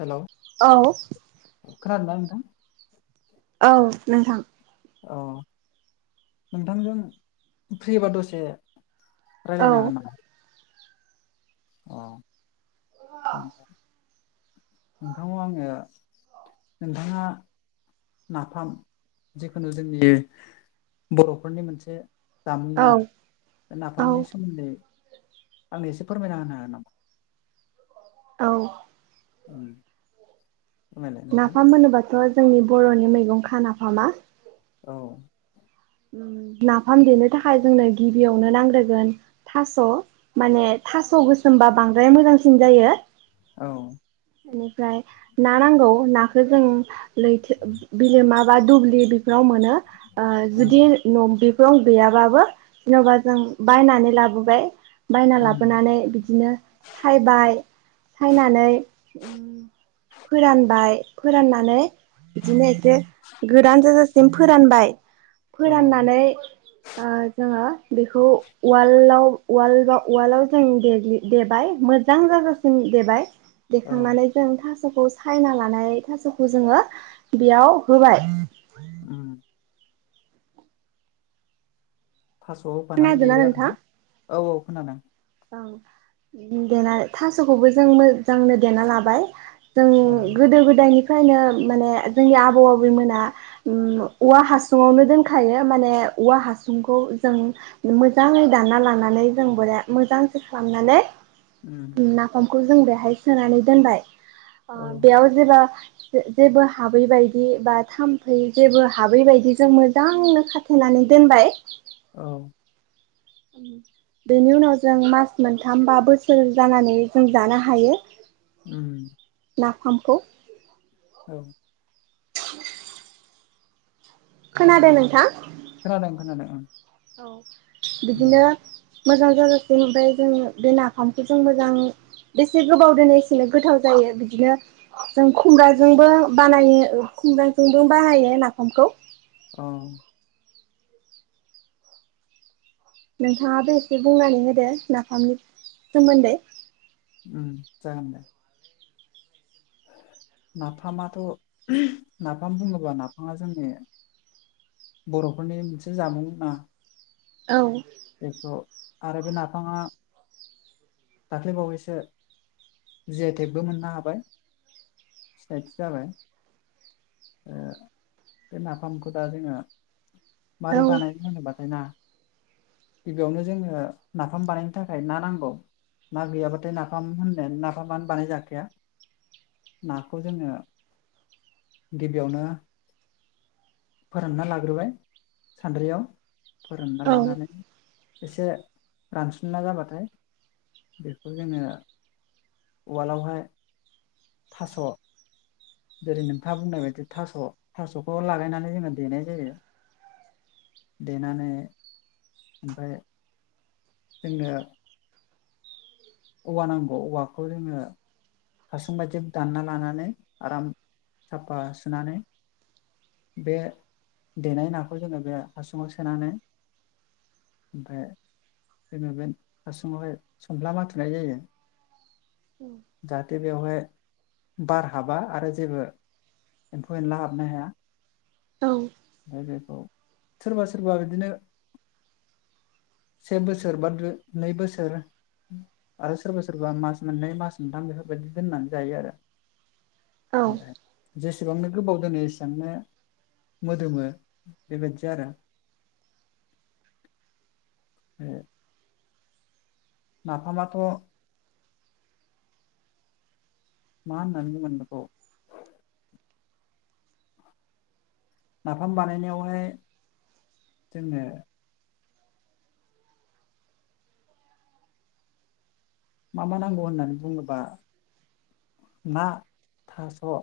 Hello औ खोनादोंना नोंथां? औ नोंथां। अ नोंथांजों फ्रिबा दसे औ रायलायनो हागोन नामा? अ। [unintelligible] नोंथांनाव आङो नोंथाङा नाफाम जिखुनु जोंनि बर'फोरनि मोनसे। औ जामुंना औ नाफामनि सोमोन्दै। आंनो एसे फोरमायना होनो हागोन नामा? औ उम फोरमायलाय नोंथां नाफाम होनोबाथ' जोंनि बर'नि मैगं खा नाफामा। औ नाफाम देनो थाखाय जोंनो गिबियावनो नांग्रोगोन थास' माने थास' गोसोमबा बांद्राय मोजांसिन जायो। औ बेनिफ्राय ना नांगौ नाखो जों लैथो बिलोमा बा दुब्लि बेफोराव मोनो ओ। जुदि उम न' बे रं गैयाबाबो जेन'बा जों बायनानै लाबोबाय। बायना उम लाबोनानै बिदिनो सायबाय सायनानै। फोरानबाय फोराननानै‌ बिदिनो एसे गोरान जाजा। सिम फोरानबाय। औ फोराननानै ओ जोङो- बेखौ वालदाव वार्डब वाराल्डआव जों दे देबाय मोजां जाजासिम देबाय। औ देखांनानै जों थास थास'खौ सायना लानाय थास'खौ जोङो बेयाव होबाय। उमह थास'वाव बानानै खोनादोंना देयो आरो ना। औ औ खोनादों। देनानै थास'खौबो जों मोजांनो देना लाबाय। जों औ गोदो गोदायनि ओमफायनो माने जोंनि आबौ आबैमोना उम औवा हासुङावनो दोनखायो माने औवा हासुंखौ जों मोजाङै दानना लानानै जों बोरा मोजांसो खालामनानै उम नाफाम खौ जों बेहाय सोनानै दोनबाय ओ औ बेआव जेला ज जेबो हाबै बायदि बा थाम्फै जेबो हाबै बायदि जों मोजांनो खाथेनानै दोनबाय औ बेनि उनाव जों मास मोनथाम बा बोसोर जानानै जों जानो हायो उम नाफामखौ। [inaudible] खोनादों नोंथां? खोनादों खोनादों ओं। औ बिदिनो उम मोजां [unintelligible] ओमफ्राय जों बे नाफामखौ जों मोजां बेसे गोबाव दोनो एसेनो गोथाव जायो बिदिनो जों खुमब्राजोंबो बानायो खुमब्राजोंबो बाहायो नाफामखौ औ नोंथाङाब बे एसे बुंनानै होदो नाफामनि सोमोन्दै। उम जागोन दे नाफामाथ' नाफाम बुङोब्ला नाफामा जोंनि बर'फोरनि मोनसे जामुं ना औ बेखौ आरो बे नाफाङा दाख्लैबावैसो जुयइ टेकबो मोननो हाबाय सिनायथि जाबाय ओ बे नाफामखौ दा जोङो औ मारै बानायनो होनोबाथाय ना गिबियावनो जोङो नाफाम बानायनो थाखाय ना नांगौ ना गैयाबाथाय नाफाम होन्नाय नाफामानो बानाय जाखाया नाखौ जोङो गिबियावनो फोरानना लाग्रोबाय सान्द्रियाव फोरोंना औ लानानै एसे रानसनना जाबाथाय बेखौ जोङो उवालावहाय थास जेरै नोंथाङा बुंनाय बायदि थास' थास'खौ लालायनानै जोङो देनाय जायो देनानै ओमफ्राय जोंनो औवा नांगौ औवाखौ जोङो हासुं बायदि दान्ना लानानै आराम साफा सुनानै बे देनाय नाखौ जोङो बे हासुङाव सोनानै ओमफ्राय जोङो बे हासुङावहाय संफ्ला माथुनाय जायो जाहाथे बेवहाय बार हाबा आरो जेबो एम्फौ एनला हाबनो हाया औ ओमफ्राय बेखौ सोरबा सोरबा बिदिनो से बोसोर बा नै बोसोर आरो सोरबा सोरबा मास मोननै मास मोनथाम बेफोरबायदि दोन्नानै जायो आरो औ [unintelligible] सेबांनो गोबाव दोनो एसेबांनो मोदोमो बेबायाददि आरो [unintelligible] नाफामाथ' मा होनानै बुंगोन बेखौ नाफाम बानायनायावहाय जोनो मा मा नांगौ होननानै बुङोबा ना थास'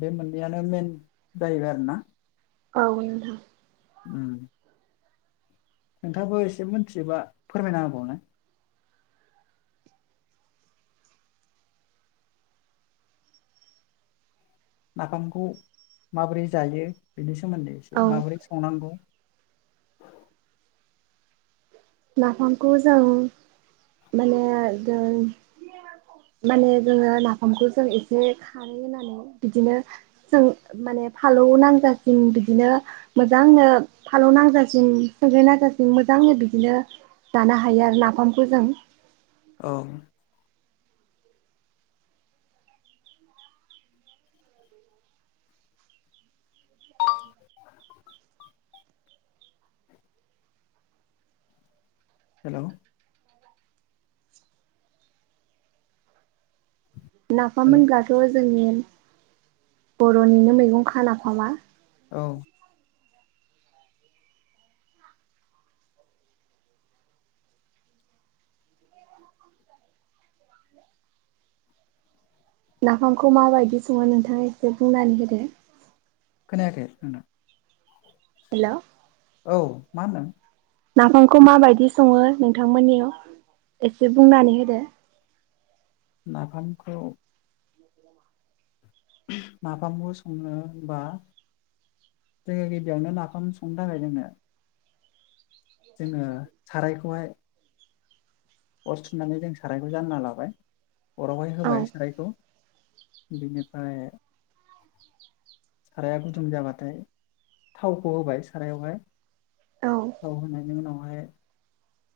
बे मोननैआनो मेन जाहैबाय आरोना औ नोंथां। नोंथां आबो एसे मिथियोबा फोरमायना होबावनाय? नाफामखौ माबोरै जायो बेनि सोमोन्दै एसे औ माबोरै संनांगौ। [inaudible] नाफामखौ जों माने जों माने जोङो नाफामखौ जों एसे खारै होननानै बिदिनो जों माने फालौ नांजासिम बिदिनो मोजांनो फालौ नांजासिम फालौ नांजासिम मोजांनो बिदिनो। जानो हायो आरो नाफामखौ जों। औ। हेलौ नाफाम हेल' होनब्लाथ'। जोंनि बर'निनो मैगं खा नाफामा। औ। नाफामखौ माबायदि सङो नोंथाङा एसे बुंनानै होदो। खोनाखै नोंथां। हेलौ औ मा होनदों? नाफामखौ माबायदि सङो नोंथांमोननियाव एसे बुंनानै होदो? नाफामखौ। नाफामखौ संनो होमबा जोङो गिबियावनो नाफाम संनो थाखाय जोङो जोङो सारायखौहाय। अर सुनानै जों सारायखौ जानना लाबाय। अरावहाय औ होबाय सारायखौ। बेनिफ्राय साराया गुदुं जाबाथाय थावखौ होबाय सारायावहाय। औ थाव होनायनि उनाव। फ्राय।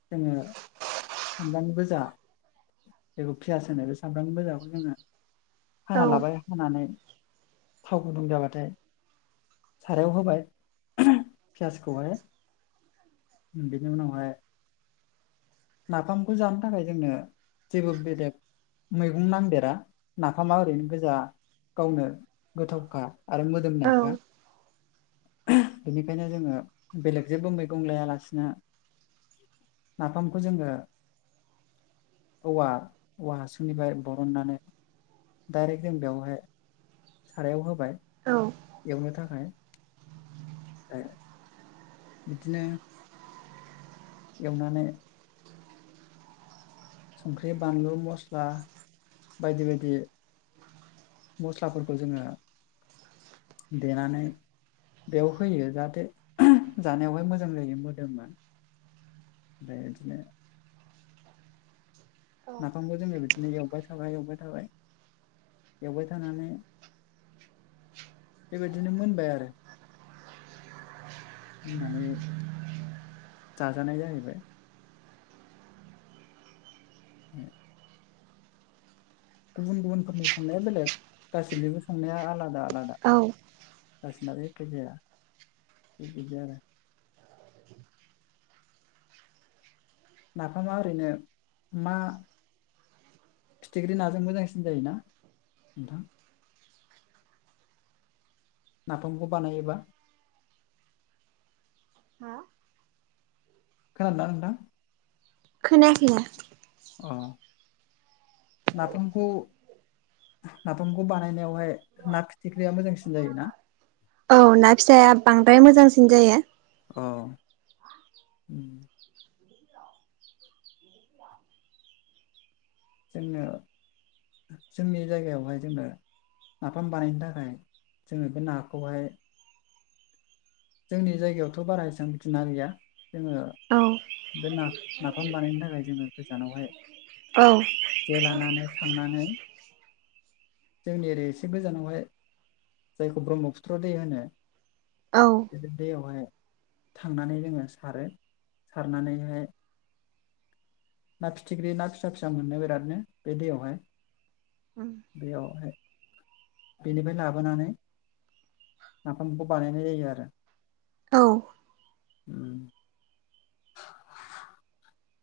जोङो। सामब्राम गोजा जेखौ पियास होनो बे सामब्राम गोजाखौ जोङो औ हाना लाबाय हानानै थाव गुदुं जाबाथाय सारायाव होबाय पियासखौहाय बेनि उनावहाय। नाफामखौ जानो थाखाय जोंनो जेबो बेलेग मैगं नांदेरा नाफामा ओरैनो गोजा गावनो गोथावखा। आरो औ मोदोमनायखा। बेनिखायनो जोङो बेलेग जेबो मैगं लायालासिनो नाफामखौ जोङो। औवा औवा हासुंनिफ्राय बरननानै डाइरेक्ट जों बेयावहाय। सारायाव होबाय। औ एयावनो था। फाय। [unintelligible] बिदिनो। एवनानै। संख्रि बानलु मस्ला बायदि बायदि मस्लाफोरखौ जोङो देनानै बेयाव होयो जाहाथे जानायावहाय मोजां जायो मोदोममोन ओमफ्राय बिदिनो। नाफामखौ जोङो बिदि। नो एवबाय थाबाय एवबाय थाबाय एवबाय थानानै बेबायदिनो मोनबाय आरो मोननानै जाजानाय जाहैबाय। [inaudible] गुबुन गुबुनफोरनि संनाया बेलेग गासिनिबो संनाया आलादा। आलादा औ। गासिनाबो एखे जाया थिग बिदि आरो। नाफामा ओरैनो मा फिथिख्रि नाजों मोजांसिन जायोना नोंथां? नफामखौ बानायोबा हा खोनादोंना नोंथां? खोनायाखैनो। अ नफामखौ नाफामखौ बानायनायावहाय ना फिथिख्रिया मोजांसिन जायोना? औ ना फिसाया बांद्राय मोजांसिन जायो। अ उम जोंनो जोंनि जायगायावहाय जोंनो नाफाम बानायनो थाखाय जोङो बे नाखौहाय जोंनि जायगायावथ' बारा एसेबां बिदिना गैया जोङो औ बे नाफ नाफाम बानायनो थाखाय जोङो गोजानावहाय औ जे लानानै थांनानै जोंनि ओरै एसे गोजानावहाय जायखौ ब्रह्मपुत्र दै होनो औ बे दैयावहाय थांनानै जोङो सारो सारनानैहाय ना फिथिख्रि ना फिसा फिसा मोनो बेरादनो बे दैयावहाय बेयाव हाय बेनिफ्राय लाबोनानै नाफामखौ बानायनाय जायो आरो औ उम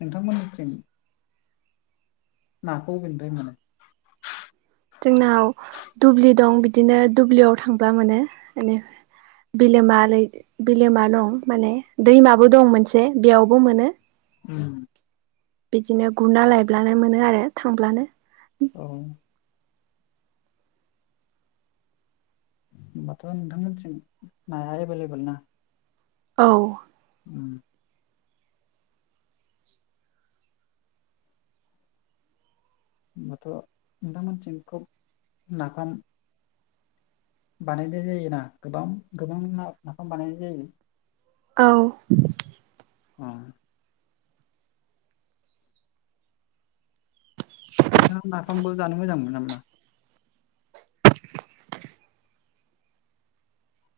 नोंथांमोनिथिं ना खौ अबिनिफाय मोनो? जोंनाव दुब्लि दं बिदिनो दुब्लियाव थांब्ला मोनो बिलोम बिलोमा दं माने दैमाबो दं मोनसे बेयावबो मोनो उम बिदिनो गुरना लायब्लानो मोनो आरो थांब्लानो औ होनोमबाथ' नोंथांमोनथिं नाया एभलेबोल ना? औ उम होमबाथ' नोंथां मोनिथिं खोब नाफाम बानायनाय जायोना गोबां गोबां ना नाफाम बानायनाय जायो औ अ नोंथाङा नाफामखौ जानो मोजां मोनगोना मोना?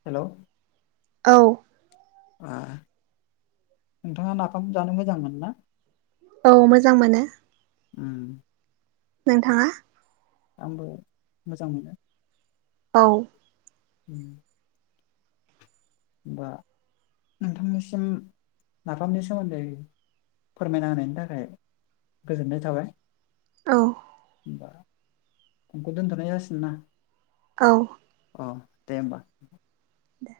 हेलौ औ ओ नोंथाङा नाफाम जानो मोजांमोनो ना? औ मोजां मोनो। उम नोंथाङा? आंबो मोजां मोनो औ उम होमबा नोंथांनिसिम नाफामनि सोमोन्दै फोरमायना होनायनि थाखाय गोजोन्नाय थाबाय। औ होमबा फनखौ दोनथ'नाय जासिनो ना। औ अ दे होमबा। दे